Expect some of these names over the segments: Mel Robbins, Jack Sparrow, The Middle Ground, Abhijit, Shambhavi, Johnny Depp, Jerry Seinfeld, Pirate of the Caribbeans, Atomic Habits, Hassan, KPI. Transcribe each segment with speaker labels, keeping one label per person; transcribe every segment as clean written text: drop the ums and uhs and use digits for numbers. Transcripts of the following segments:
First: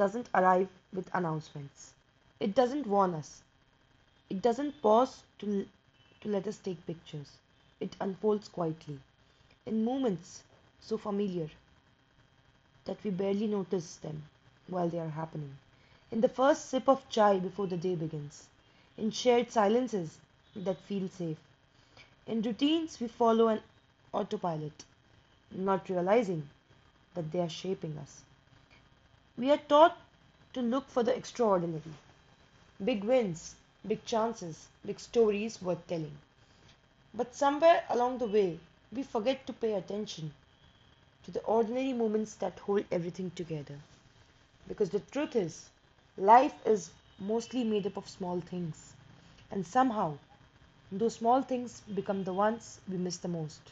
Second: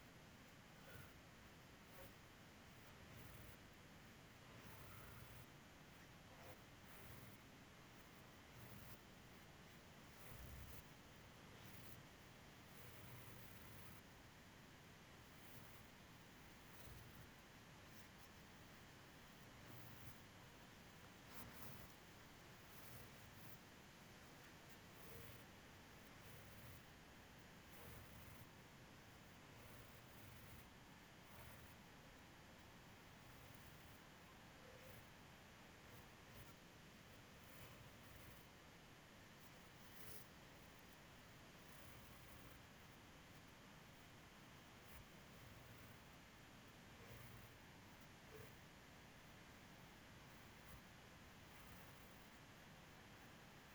Speaker 1: doesn't arrive with announcements. It doesn't warn us. It doesn't pause to let us take pictures. It unfolds quietly, in moments so familiar that we barely notice them while they are happening. In the first sip of chai before the day begins, in shared silences that feel safe, in routines we follow an autopilot, not realizing that they are shaping us. We are taught to look for the extraordinary, big wins, big chances, big stories worth telling. But somewhere along the way, we forget to pay attention to the ordinary moments that hold everything together. Because the truth is, life is mostly made up of small things. And somehow, those small things become the ones we miss the most.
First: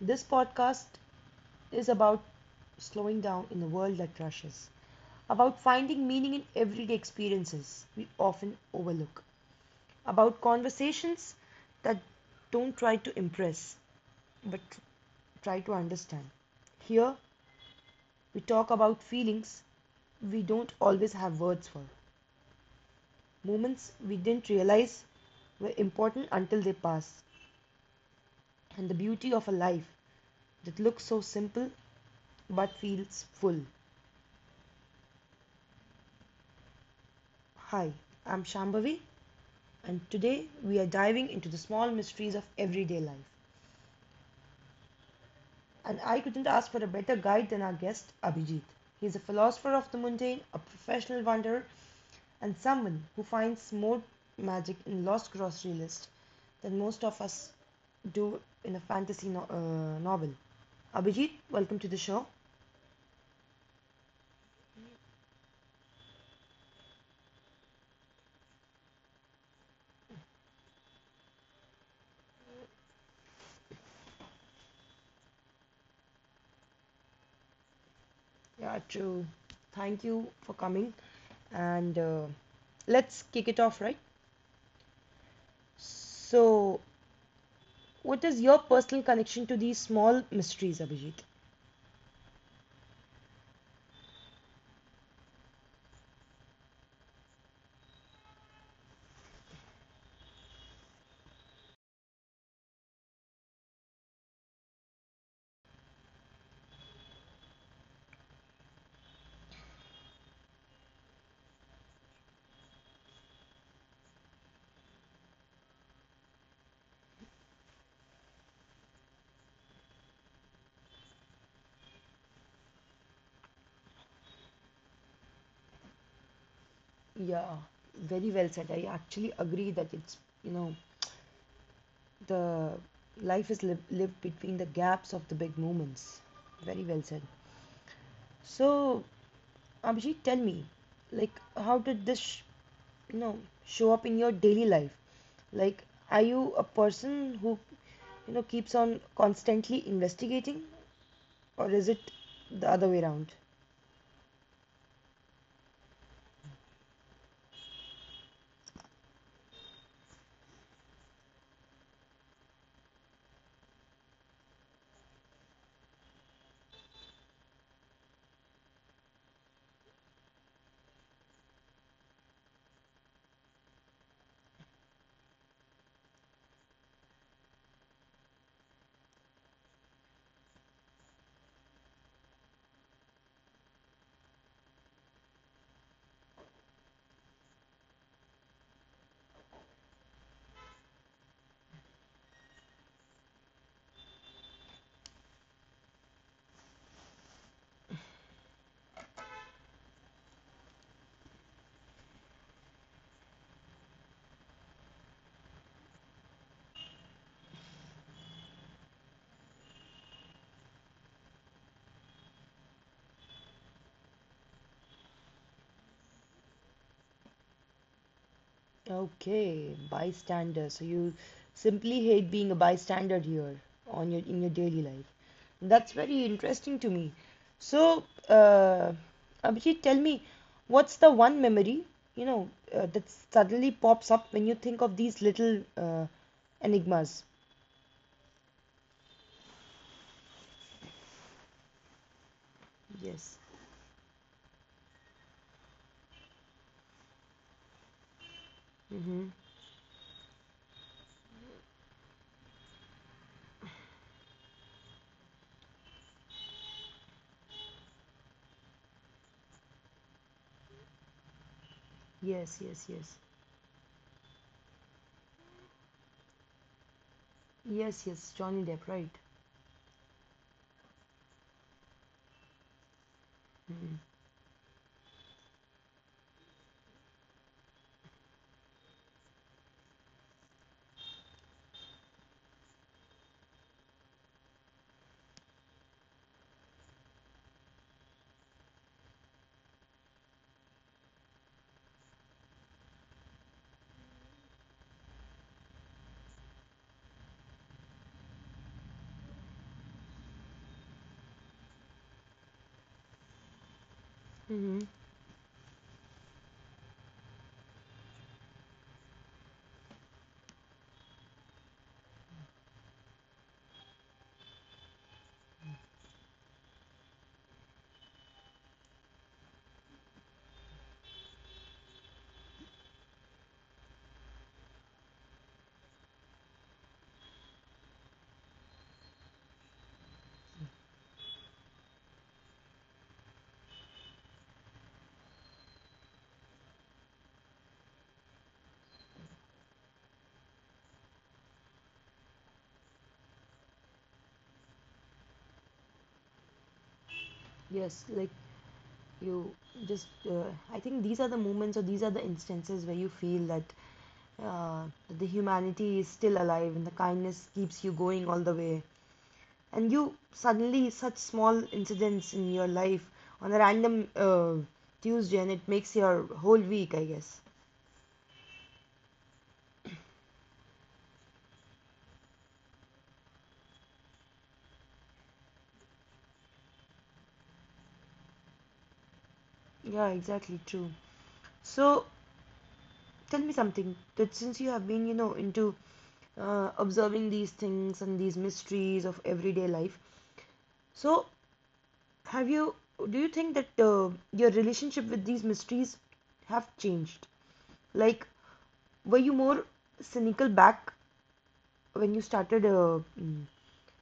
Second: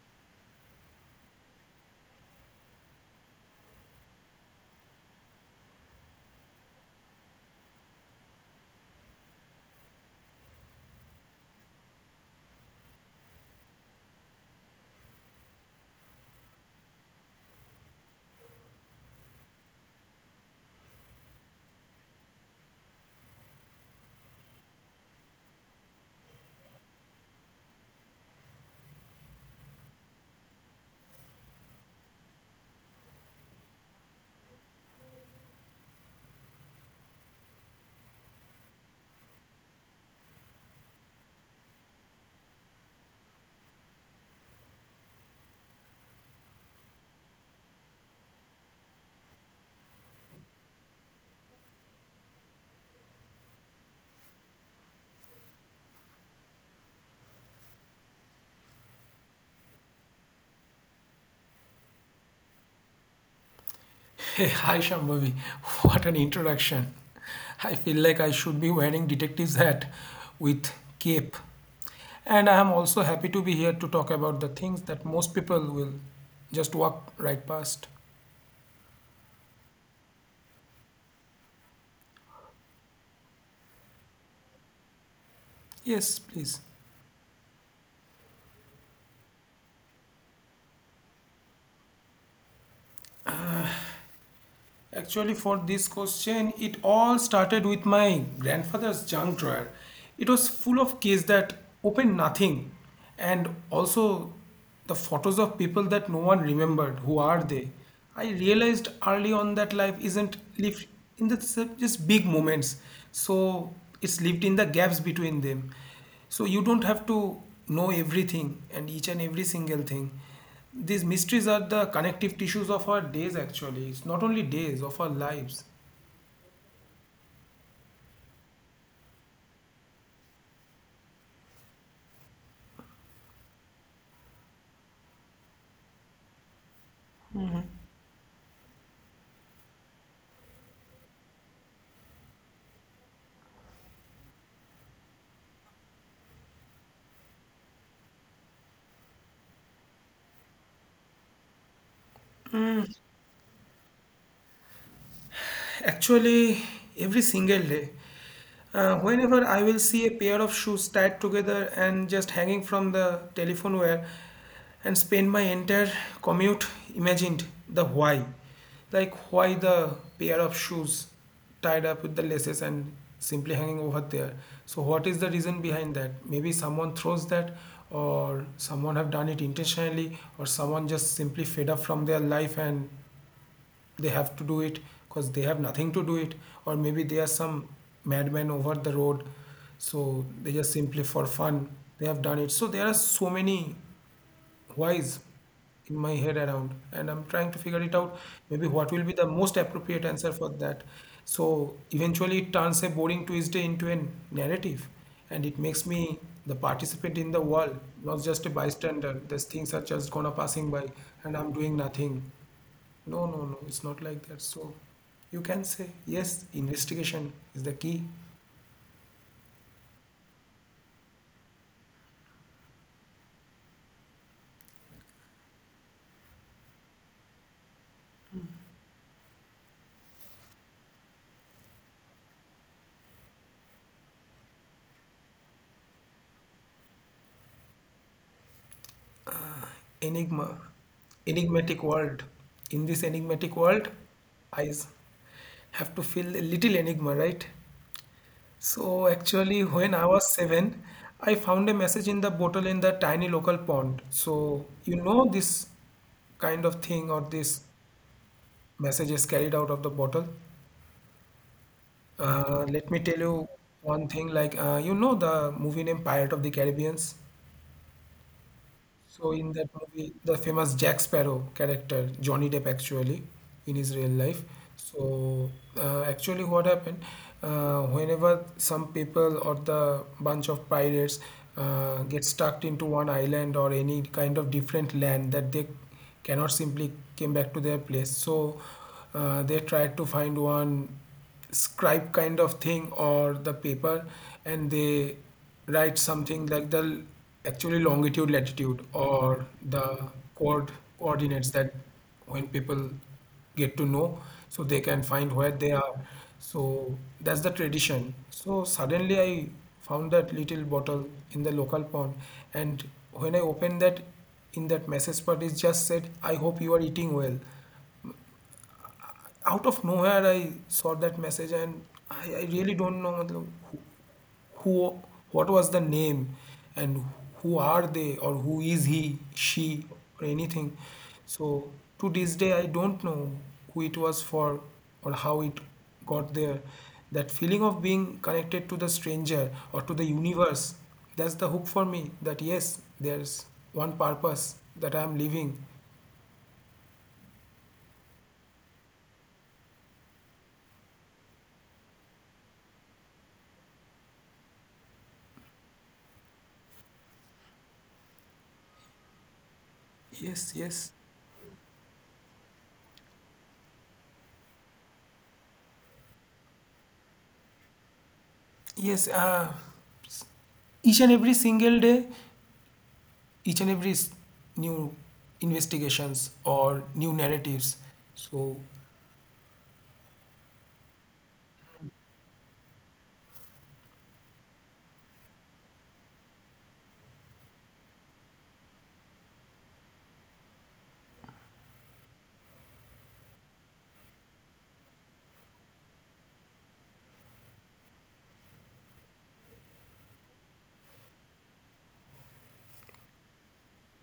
Speaker 1: This podcast is about slowing down in a world that rushes, about finding meaning in everyday experiences we often overlook, about conversations that don't try to impress but try to understand. Here, we talk about feelings we don't always have words for, moments we didn't realize were important until they pass, and the beauty of a life that looks so simple but feels full. Hi, I'm Shambhavi, and today we are diving into the small mysteries of everyday life. And I couldn't ask for a better guide than our guest, Abhijit. He is a philosopher of the mundane, a professional wanderer, and someone who finds more magic in lost grocery list than most of us do in a fantasy novel. Abhijit, welcome to the show.
Speaker 2: Hey, hi Shambhavi. What an introduction. I feel like I should be wearing detective's hat with cape. And I am also happy to be here to talk about the things that most people will just walk right past.
Speaker 1: Yeah, true. Thank you for coming. And let's kick it off, right?
Speaker 2: Yes, please.
Speaker 1: So, what is your personal connection to these small mysteries, Abhijit?
Speaker 2: Actually, for this question, it all started with my grandfather's junk drawer. It was full of cases that opened nothing, and also the photos of people that no one remembered. Who are they? I realized early on that life isn't lived in just big moments, so it's lived in the gaps between them. So you don't have to know everything and each and every single thing. These mysteries are the connective tissues of our days, actually. It's not only days, of our lives.
Speaker 1: Yeah, very well said. I actually agree that it's, you know, the life is lived between the gaps of the big moments. Very well said. So, Abhijit, tell me, like, how did this, you know, show up in your daily life? Like, are you a person who keeps on constantly investigating, or is it the other way around?
Speaker 2: Actually, every single day. Whenever I will see a pair of shoes tied together and just hanging from the telephone wire and spend my entire commute imagined the why. Like why the pair of shoes tied up with the laces and simply hanging over there. So what is the reason behind that? Maybe someone throws that, or someone have done it intentionally, or someone just simply fed up from their life and they have to do it because they have nothing to do it, or maybe they are some madman over the road, so they just simply for fun they have done it. So there are so many whys in my head around, and I'm trying to figure it out, maybe what will be the most appropriate answer for that. So eventually it turns a boring Tuesday into a narrative, and it makes me the participant in the world, not just a bystander. These things are just gonna passing by and I'm doing nothing. No, no, no, it's not like that. So you can say, yes, investigation is the key.
Speaker 1: Okay, bystander. So you simply hate being a bystander here on your in your daily life. That's very interesting to me. So, Abhijit, tell me, what's the one memory, that suddenly pops up when you think of these little enigmas?
Speaker 2: Enigma, enigmatic world. In this
Speaker 1: Yes.
Speaker 2: enigmatic world, I have to feel a little enigma, right? So
Speaker 1: Mm-hmm.
Speaker 2: actually, when I was seven, I found a message in the bottle in the tiny local pond. So you know this kind of thing, or this message is carried out of the bottle.
Speaker 1: Yes, yes,
Speaker 2: Let me
Speaker 1: yes.
Speaker 2: tell you one thing, like, you know the movie name Pirate of the Caribbeans.
Speaker 1: Yes, yes, Johnny Depp, right?
Speaker 2: So in that movie, the famous Jack Sparrow character, Johnny Depp actually, in
Speaker 1: Mm-hmm.
Speaker 2: his real life. So actually what happened, whenever some people or the bunch of pirates get stuck into one island or any kind of different land, that they cannot simply came back to their place. So they tried to find one scribe kind of thing or the paper, and they write something like the actually longitude latitude or the coord coordinates, that when people get to know, so
Speaker 1: Hmm.
Speaker 2: they can find where they are. So that's the tradition. So suddenly I found that little bottle in the local pond, and when I opened that, in that message part it just said, "I hope you are eating well." Out of nowhere I saw that message, and I really don't know matlab, who, what was the name, and who are they, or who is he she, or anything. So to this day I don't know who it was for, or how it got there. That feeling of being connected to the stranger or to the universe, that's the hook for me, that yes, there's one purpose that I am living.
Speaker 1: Yes, like you just, uh, I think these are the moments or these are the instances where you feel that uh, the humanity is still alive and the kindness keeps you going all the way. And you
Speaker 2: Yes,
Speaker 1: suddenly
Speaker 2: yes,
Speaker 1: such small incidents in your life on a random Tuesday, and it makes your whole week, I guess.
Speaker 2: yes, each and every single day, each and every s- new investigations or new narratives. So
Speaker 1: Yeah, exactly true. So tell me something that since you have been, you know, into observing these things and these mysteries of everyday life, so have you, do you think that your relationship with these mysteries have changed? Like, were you more cynical back when you started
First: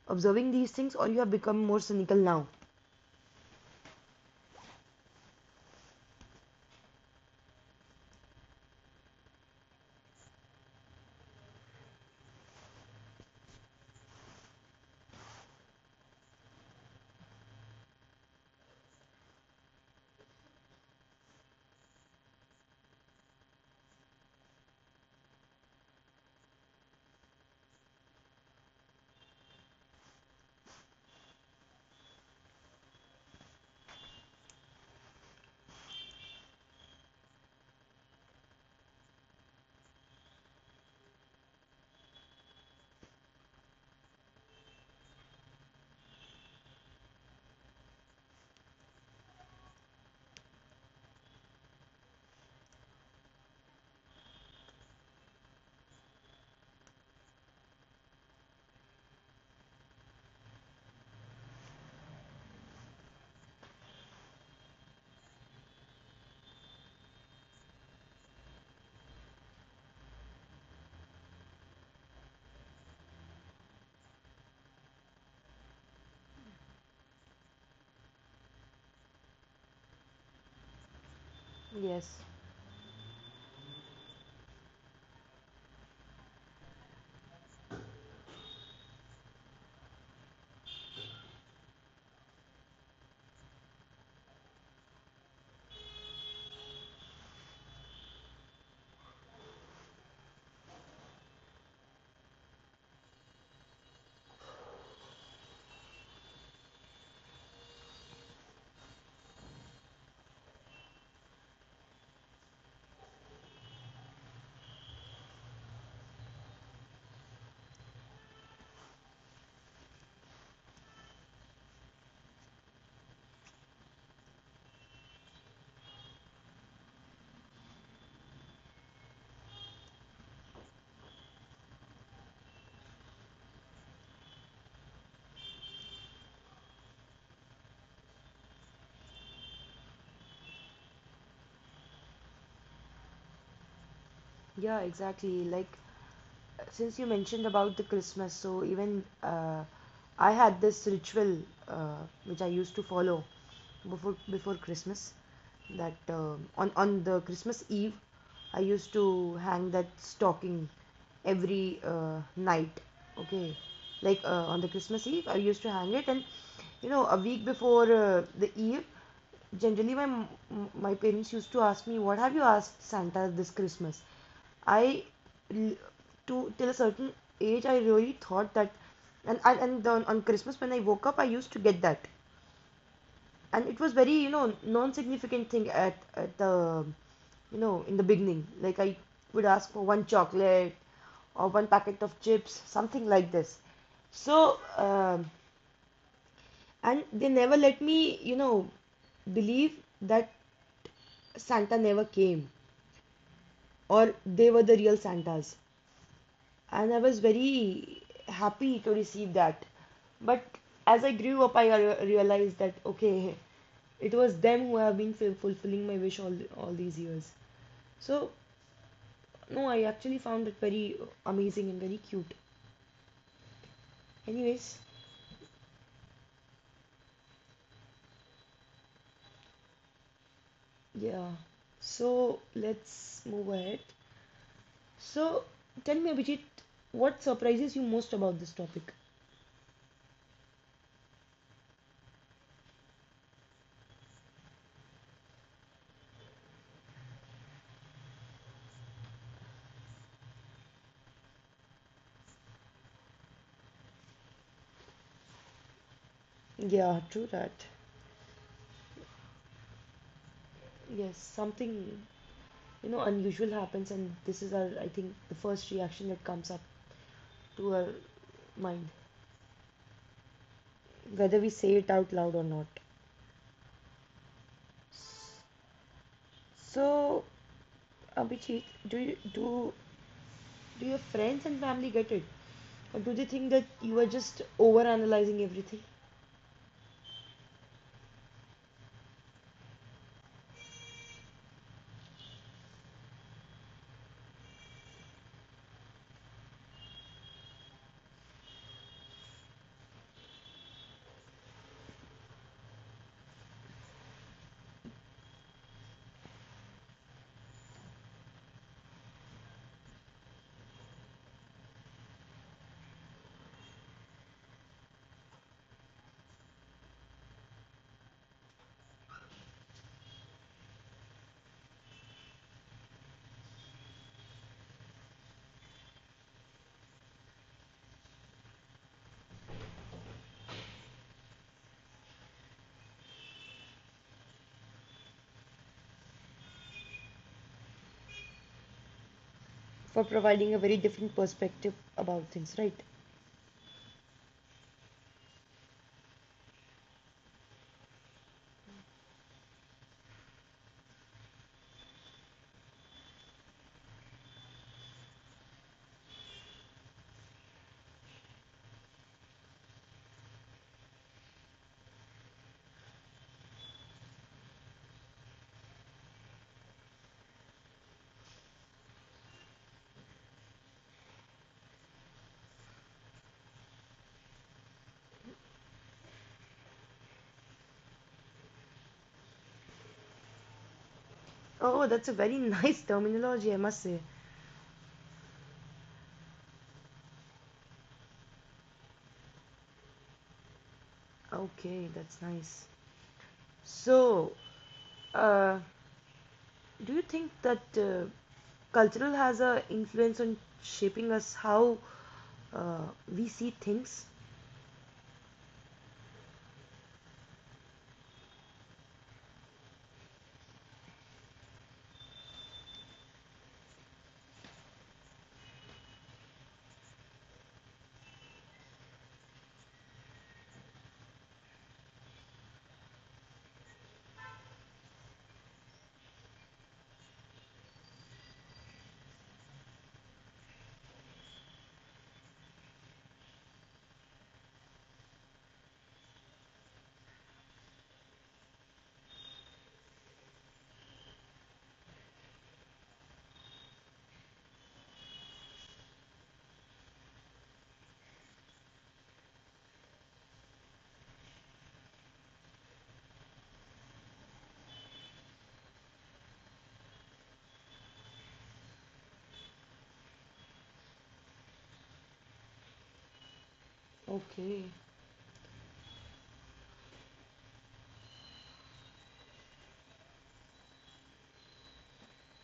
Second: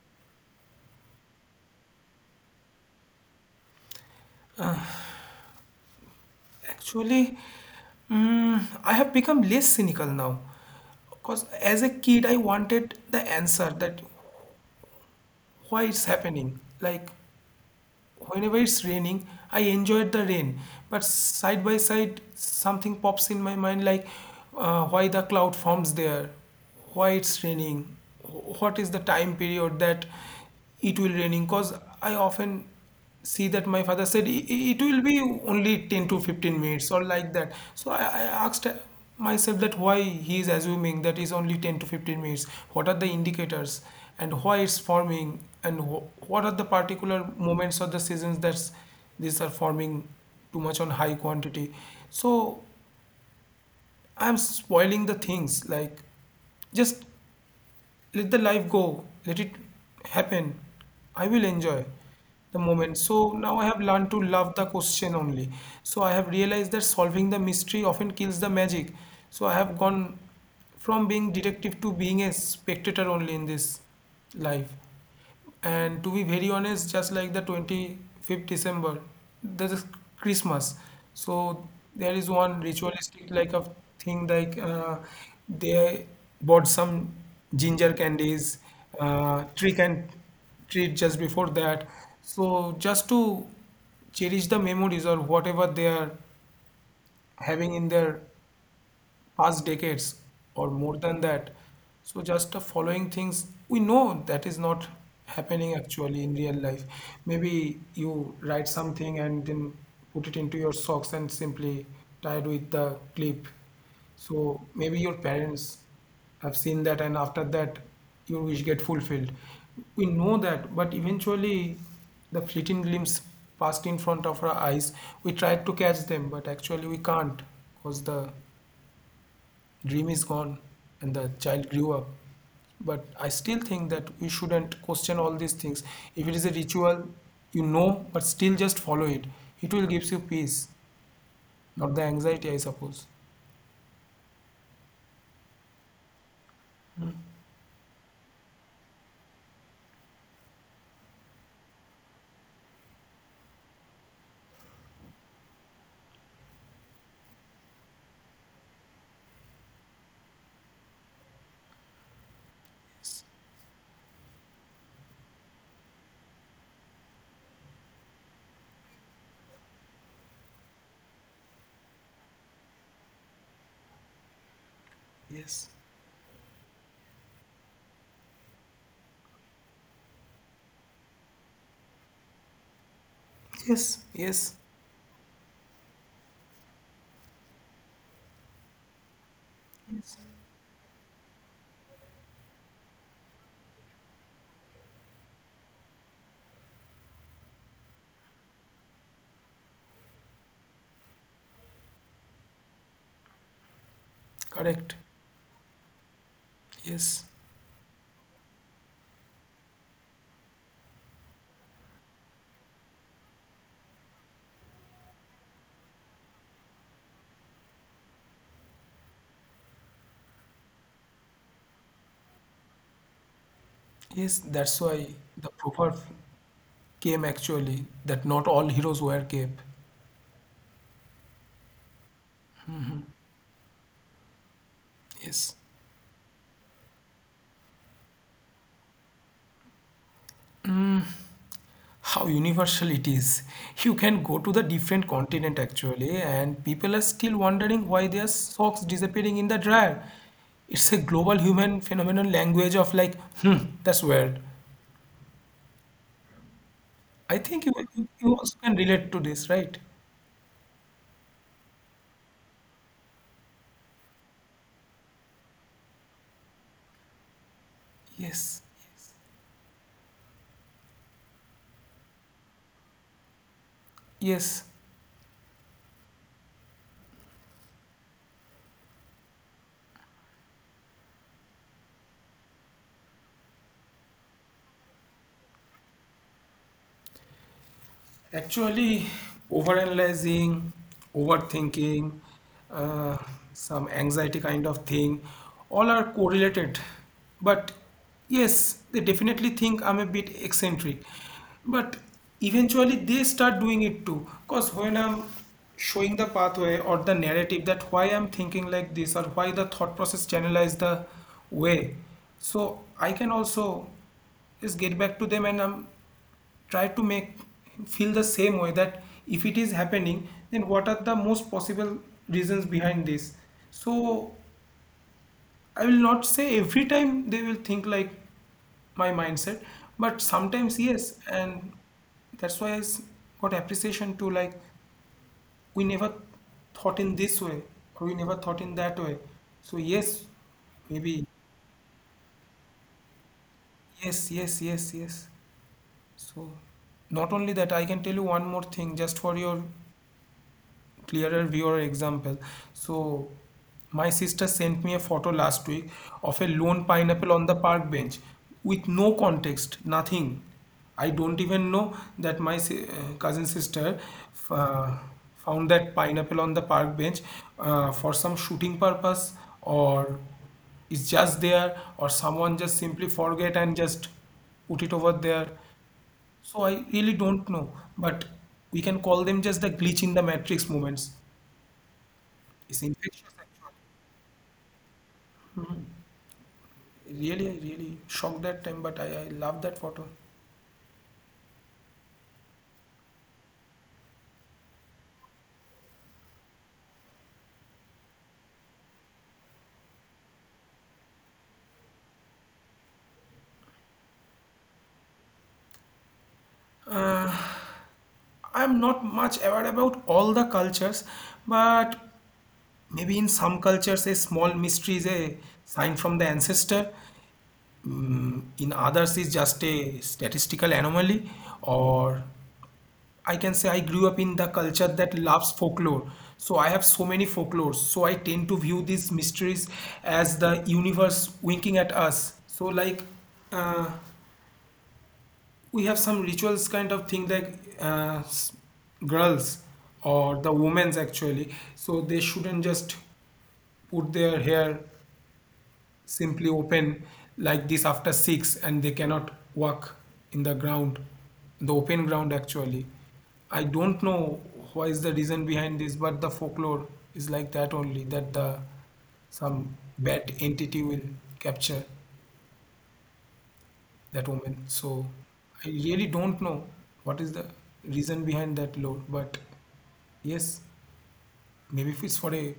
Speaker 1: observing these things or you have become more cynical now?
Speaker 2: actually, mm, I have become less cynical now. Because as a kid, I wanted the answer that why it's happening. Like whenever it's raining I enjoyed the rain, but side by side something pops in my mind, like why the cloud forms there, why it's raining, what is the time period that it will raining. Because I often see that my father said, It will be only 10 to 15 minutes," or like that. So I asked myself that why he is assuming that is only 10 to 15 minutes, what are the indicators, and why it's forming, and what are the particular moments of the seasons that these are forming too much on high quantity. So I'm spoiling the things, like just let the life go, let it happen. I will enjoy the moment. So now I have learned to love the question only. So I have realized that solving the mystery often kills the magic. So I have gone from being detective to being a spectator only in this life. And to be very honest, just like the 25th of December, there's Christmas. So
Speaker 1: Yes.
Speaker 2: there is one ritualistic like of thing, like, they bought some ginger candies, trick and treat just before that. So just to cherish the memories or whatever they are having in their past decades or more than that. So just following things we know that is not happening actually in real life. Maybe you write something and then put it into your socks and simply tie it with the clip. So maybe your parents have seen that, and after that your wish get fulfilled. We know that, but eventually the fleeting glimpse passed in front of our eyes. We tried to catch them, but actually we can't because the dream is gone and the child grew up. But I still think that we shouldn't question all these things. If it is a ritual, you know, but still just follow it. It will gives you peace, not the anxiety, I suppose.
Speaker 1: Yeah, exactly. Like since you mentioned about the Christmas, so even I had this ritual uh, which I used to follow before Christmas. That on the Christmas Eve, I used to hang that stocking every night. Okay, like on the Christmas Eve, I used to hang it, and you know, a week before the Eve, generally my parents used to ask me, "What have you asked Santa this Christmas?" I
Speaker 2: Yes,
Speaker 1: to Till a certain age, I really thought that, and on Christmas when I woke up, I used to get that, and it was very
Speaker 2: yes,
Speaker 1: you know
Speaker 2: yes.
Speaker 1: non-significant thing at the you know in the beginning. Like I would ask for one
Speaker 2: Yes.
Speaker 1: chocolate or one packet of chips, something like this. So um, and they never let me you know believe that Santa never came, or they were the real
Speaker 2: Correct.
Speaker 1: Santas, and I was
Speaker 2: Yes.
Speaker 1: very happy to receive that. But as I grew up, I realized that okay, it was them who have been fulfilling my wish all these years. So no, I actually found it very amazing and very cute. Anyways,
Speaker 2: Yes, that's why the proverb came actually, that not all heroes wear cape.
Speaker 1: yeah. So let's move ahead. So tell
Speaker 2: Yes.
Speaker 1: me, Abhijit, what surprises you most about this topic?
Speaker 2: How universal it is. You can go to the different continent actually, and people are still wondering why their socks disappearing in the dryer. It's a global human phenomenon, language of like, hmm, that's weird.
Speaker 1: Yeah, true that.
Speaker 2: I think you, you also can relate to this, right?
Speaker 1: Yes, something you know unusual happens, and this is our I think the first reaction that comes up to our mind,
Speaker 2: Yes,
Speaker 1: whether we say it out loud or not.
Speaker 2: yes.
Speaker 1: So Abhijit, do your friends and family get it, or do they think that you are just overanalyzing everything
Speaker 2: Actually, overanalyzing, overthinking, uh, some anxiety kind of thing, all are correlated. But yes, they definitely think I'm a bit eccentric. But eventually, they start doing it too. Because when I'm showing the pathway or the narrative that why I'm thinking like this, or why the thought process channelized the way, so I can also just get back to them, and I'm try to make feel the same way, that if it is happening, then what are the most possible reasons behind this. So I will not say every time they will think like my mindset, but sometimes yes. And that's why got appreciation to, like, we never thought in this way, or we never thought in that way.
Speaker 1: for
Speaker 2: So
Speaker 1: providing
Speaker 2: yes,
Speaker 1: a very different
Speaker 2: maybe.
Speaker 1: perspective about things, right?
Speaker 2: Yes, yes, yes, yes. So not only that, I can tell you one more thing just for your clearer view or example. So my sister sent me a photo last week of a lone pineapple on the park bench with no context, nothing. I don't even know that cousin sister uh, found that pineapple on the park bench, for some shooting purpose, or is just there, or someone just simply forget and just put it over there. So I really don't know, but we can call them just the glitch in the matrix moments.
Speaker 1: Oh, that's a very nice
Speaker 2: It's infectious
Speaker 1: terminology I must
Speaker 2: actually.
Speaker 1: say.
Speaker 2: Really, really shocked that time, but I love that photo.
Speaker 1: Okay, that's nice. So uh, do you think that cultural has a influence on shaping us how uh, we see things?
Speaker 2: I'm not much aware about all the cultures, but maybe in some cultures a small mystery is a sign from the ancestor. Mm, in others is just a statistical anomaly, or I can say I grew up in the culture that loves folklore. So I have so many folklores. So I tend to view these mysteries as the universe winking at us. So like uh, we have some rituals kind of thing, like, uh, s- girls or the women's actually, so they shouldn't just put their hair simply open like this after six, and they cannot walk in the ground, the open ground actually. I don't know what is the reason behind this, but the folklore is like that only, that the some bad entity will capture that woman.
Speaker 1: Okay.
Speaker 2: So I really don't know what is the reason behind that law, but yes, maybe if it's for a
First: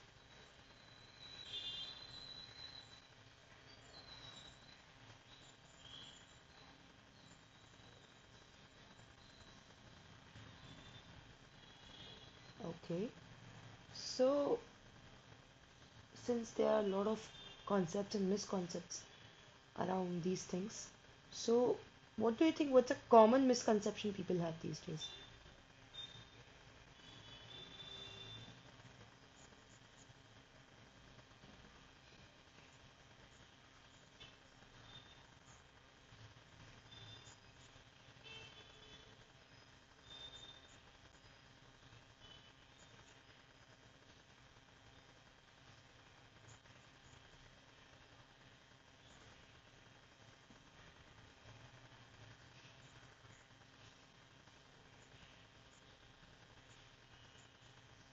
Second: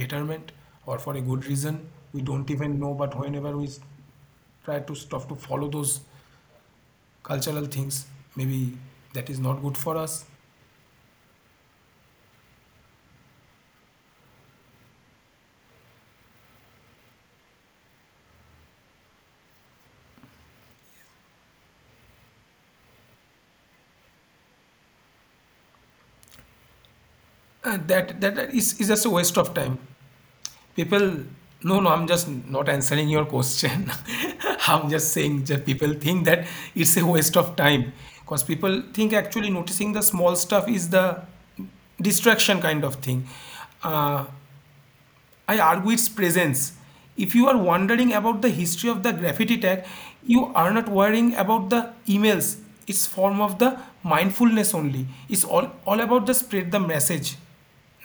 Speaker 2: betterment or for a good reason, we don't even know. But whenever try to stop to follow those cultural things, maybe that is not good for us.
Speaker 1: Okay. So, since there are a lot of concepts and misconceptions around these things, so what do you think? What's a common misconception people have these days?
Speaker 2: And is just a waste of time. People, no, no, I'm just not answering your question. I'm just saying that people think that it's a waste of time, because people think actually noticing the small stuff is the distraction kind of thing. Uh, I argue its presence. If you are wondering about the history of the graffiti tag, you are not worrying about the emails. It's form of the mindfulness only. It's all, about the spread the message,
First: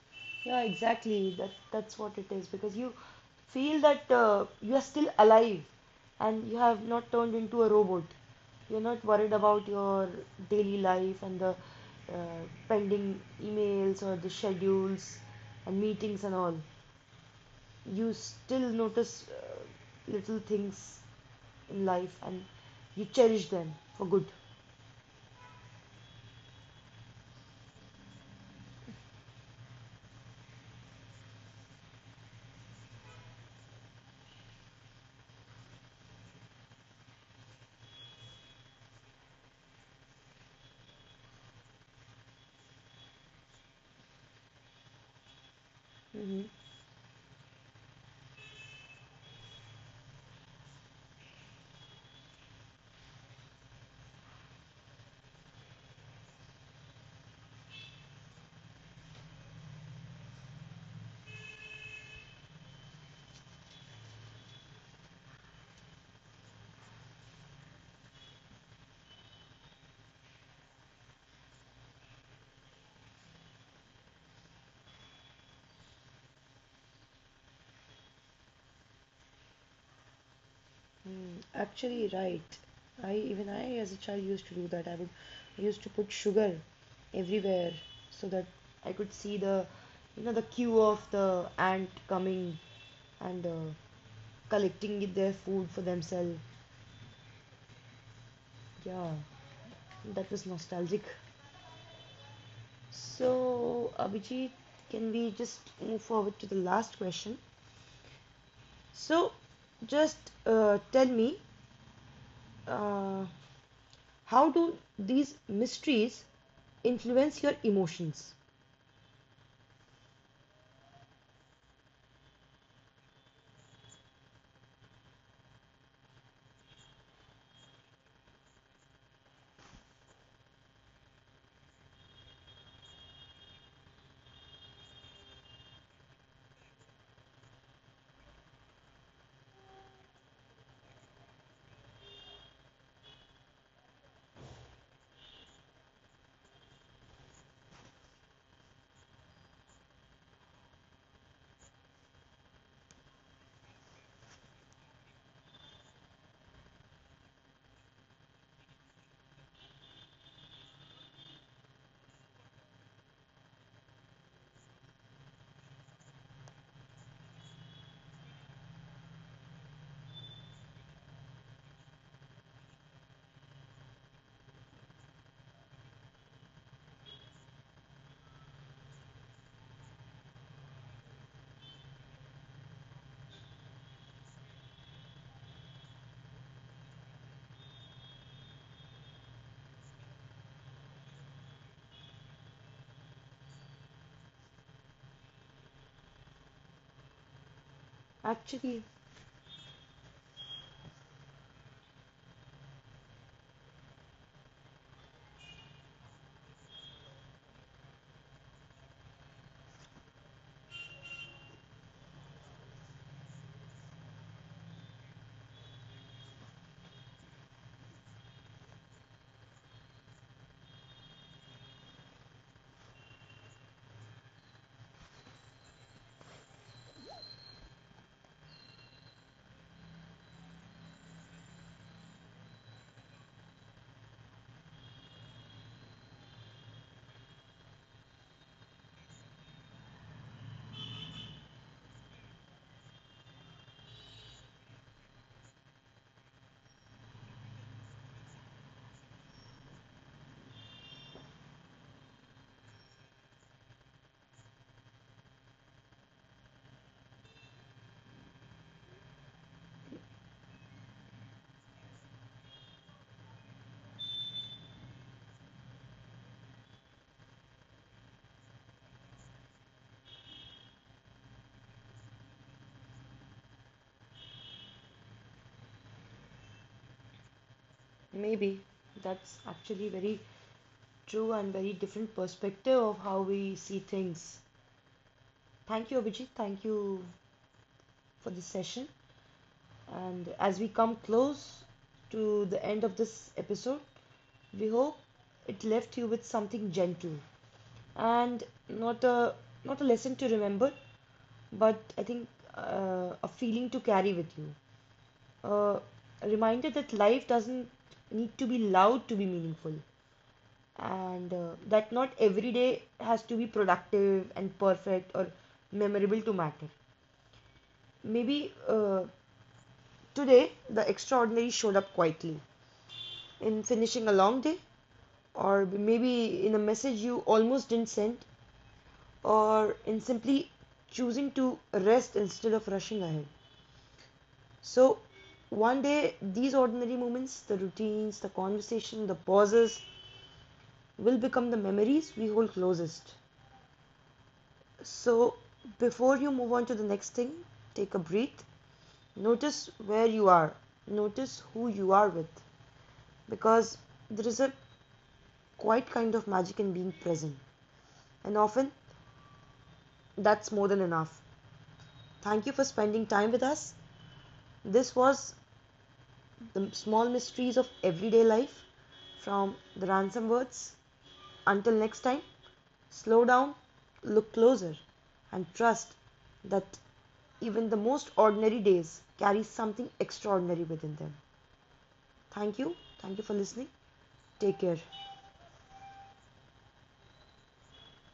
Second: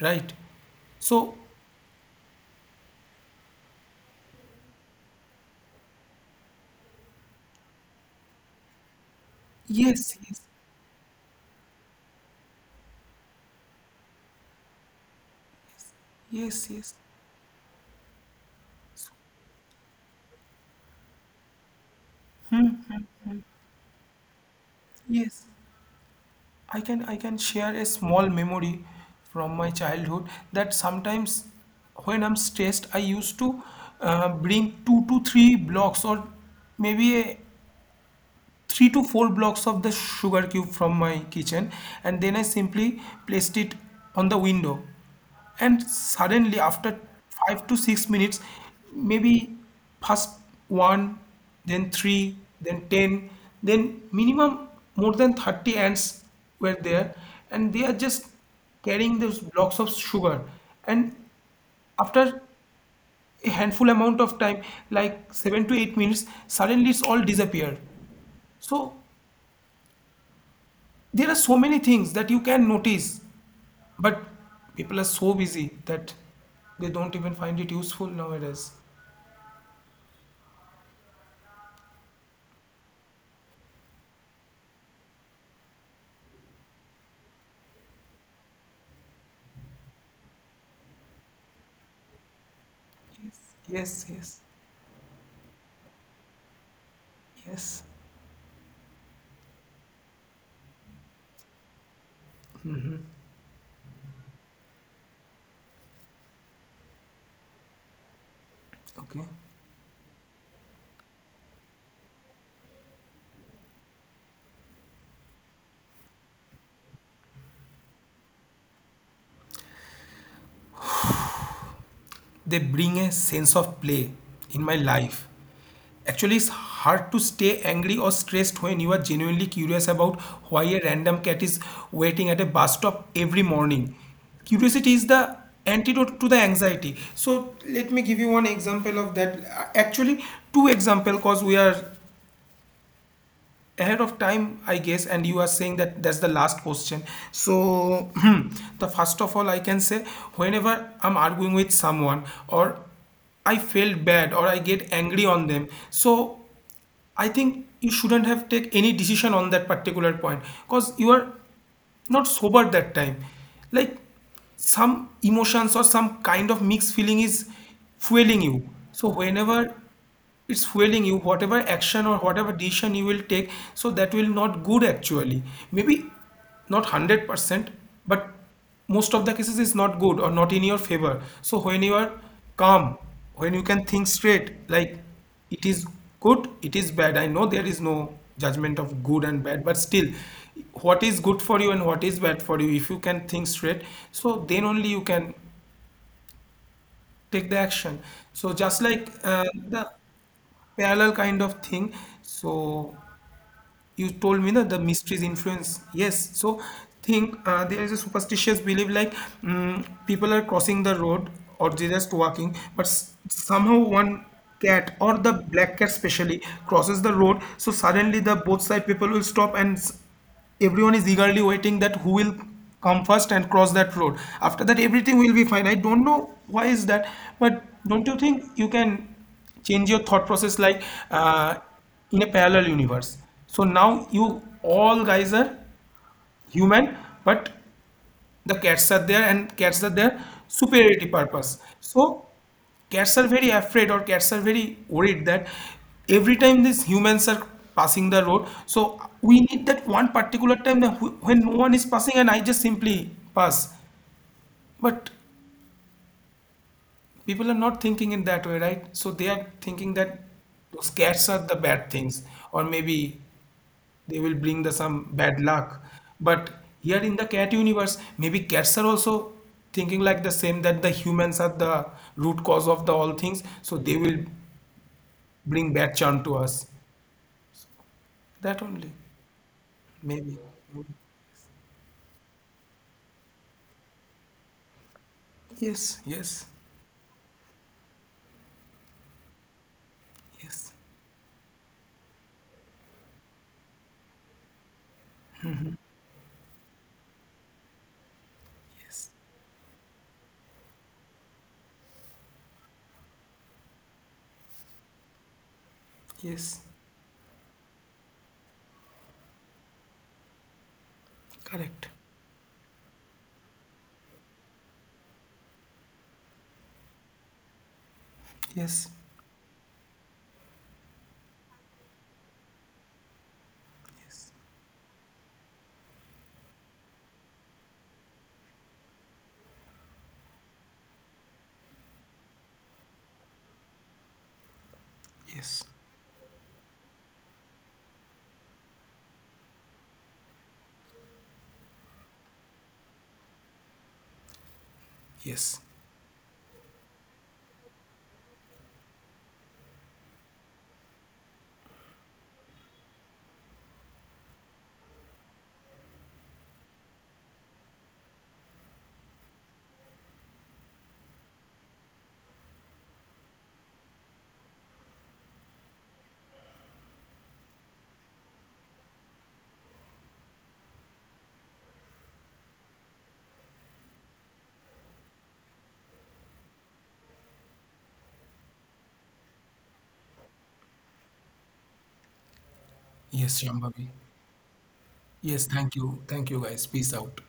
Speaker 2: right?
Speaker 1: Yeah, exactly.
Speaker 2: So
Speaker 1: That that's what it is because you feel that you are still alive and you have not turned into a robot. You're not worried about your
Speaker 2: yes, yes.
Speaker 1: daily life and the uh, pending emails or the schedules and meetings and all.
Speaker 2: Yes, yes,
Speaker 1: You still notice little things in life and you cherish them for good.
Speaker 2: yes. I can share a small memory from my childhood that sometimes when I'm stressed, I used to bring two to three blocks, or maybe a three to four blocks of the sugar cube from my kitchen, and then I simply placed it on the window. And
Speaker 1: Mm-hmm.
Speaker 2: suddenly after 5 to 6 minutes, maybe first one, then three, then ten, then minimum more than 30 ants were there, and they are just carrying those blocks of sugar. And after a handful amount of time, like 7 to 8 minutes, suddenly it's all disappeared. So there are so many things that you can notice, but people are so busy that they don't even find it useful nowadays.
Speaker 1: Mm, actually, right. I even I as a child used to do that. I used to put sugar everywhere so that I could see the you know the queue of the ant coming
Speaker 2: Yes,
Speaker 1: and
Speaker 2: yes, yes,
Speaker 1: collecting their food for themselves.
Speaker 2: yes.
Speaker 1: Yeah, that was nostalgic. So Abhijit, can we just move forward to the last question?
Speaker 2: Okay.
Speaker 1: So, just tell me, uh, how do these mysteries influence your emotions?
Speaker 2: They bring a sense of play in my life. Actually, it's hard to stay angry or stressed when you are genuinely curious about why a random cat is waiting at a bus stop every morning. Curiosity is the antidote to the anxiety. So let me give you one example of that. Actually, two example, because we are ahead of time, I guess, and you are saying that that's the last question. So the first of all, I can say whenever I'm arguing with someone, or I feel bad, or I get angry on them. So I think you shouldn't have take any decision on that particular point, because you are not sober that time. Like, some emotions or some kind of mixed feeling is fueling you. So whenever it's fueling you, whatever action or whatever decision you will take, so that will not good, actually. Maybe not 100%, but most of the cases is not good or not in your favor. So when you are calm, when you can think straight, like, it is good, it is bad. I know there is no judgment of good and bad, but still, what is good for you and what is bad for you, if you can think straight, so then only you can take the action. So
Speaker 1: Actually,
Speaker 2: just like the parallel kind of thing. So you told me that the mysteries influence. Yes. So think there is a superstitious belief, like, people are crossing the road, or they're just walking, but somehow one cat, or the black cat especially, crosses the road. So suddenly the both side people will stop, and everyone is eagerly waiting that who will come first and cross that road, after that everything will be fine. I don't know why is that, but don't you think you can change your thought process, like, uh, in a parallel universe. So now you all guys are human, but the cats are there, and cats are there superiority purpose. So cats are very afraid, or cats are very worried that every time these humans are passing the road, so we need that one particular time that when no one is passing and I just simply pass. But people are not thinking in that way, right? So they are thinking that those cats are the bad things, or maybe they will bring the some bad luck. But here in the cat universe, maybe cats are also thinking like the same that the humans are the root cause of the all things, so they will bring back charm to us.
Speaker 1: maybe that's
Speaker 2: That only,
Speaker 1: actually very
Speaker 2: maybe.
Speaker 1: true and very different perspective of how we see things. Thank you, Abhijit. Thank
Speaker 2: Yes,
Speaker 1: you
Speaker 2: yes,
Speaker 1: for this session. And as we come
Speaker 2: yes,
Speaker 1: close to the end of this episode, we hope it left you with something gentle and not a
Speaker 2: yes,
Speaker 1: lesson to remember, but I think a feeling to carry with you. Uh, a reminder that life
Speaker 2: yes.
Speaker 1: doesn't need to be loud to be meaningful, and that not every
Speaker 2: Correct.
Speaker 1: day has to be productive and perfect or memorable to matter. Maybe
Speaker 2: Yes,
Speaker 1: today the extraordinary showed up quietly in finishing a long day,
Speaker 2: yes,
Speaker 1: or maybe in a message you almost didn't send, or in simply choosing to rest instead of rushing ahead. So one day,
Speaker 2: yes,
Speaker 1: these ordinary moments, the routines, the conversation, the pauses, will become the memories we hold closest. So before you
Speaker 2: yes,
Speaker 1: move on to the next thing, take a breath. Notice where you are. Notice who you are with. Because there is a quite kind of magic in being present. And often, that's more than enough. Thank you for spending time with us. This was the small mysteries of everyday life from the ransom words. Until next time, slow down, look closer, and trust that even the most ordinary days carry something extraordinary within them. Thank you. Thank you for listening.
Speaker 2: yes,
Speaker 1: Take
Speaker 2: Shambhavi.
Speaker 1: care.
Speaker 2: Yes, thank you. Thank you, guys. Peace out.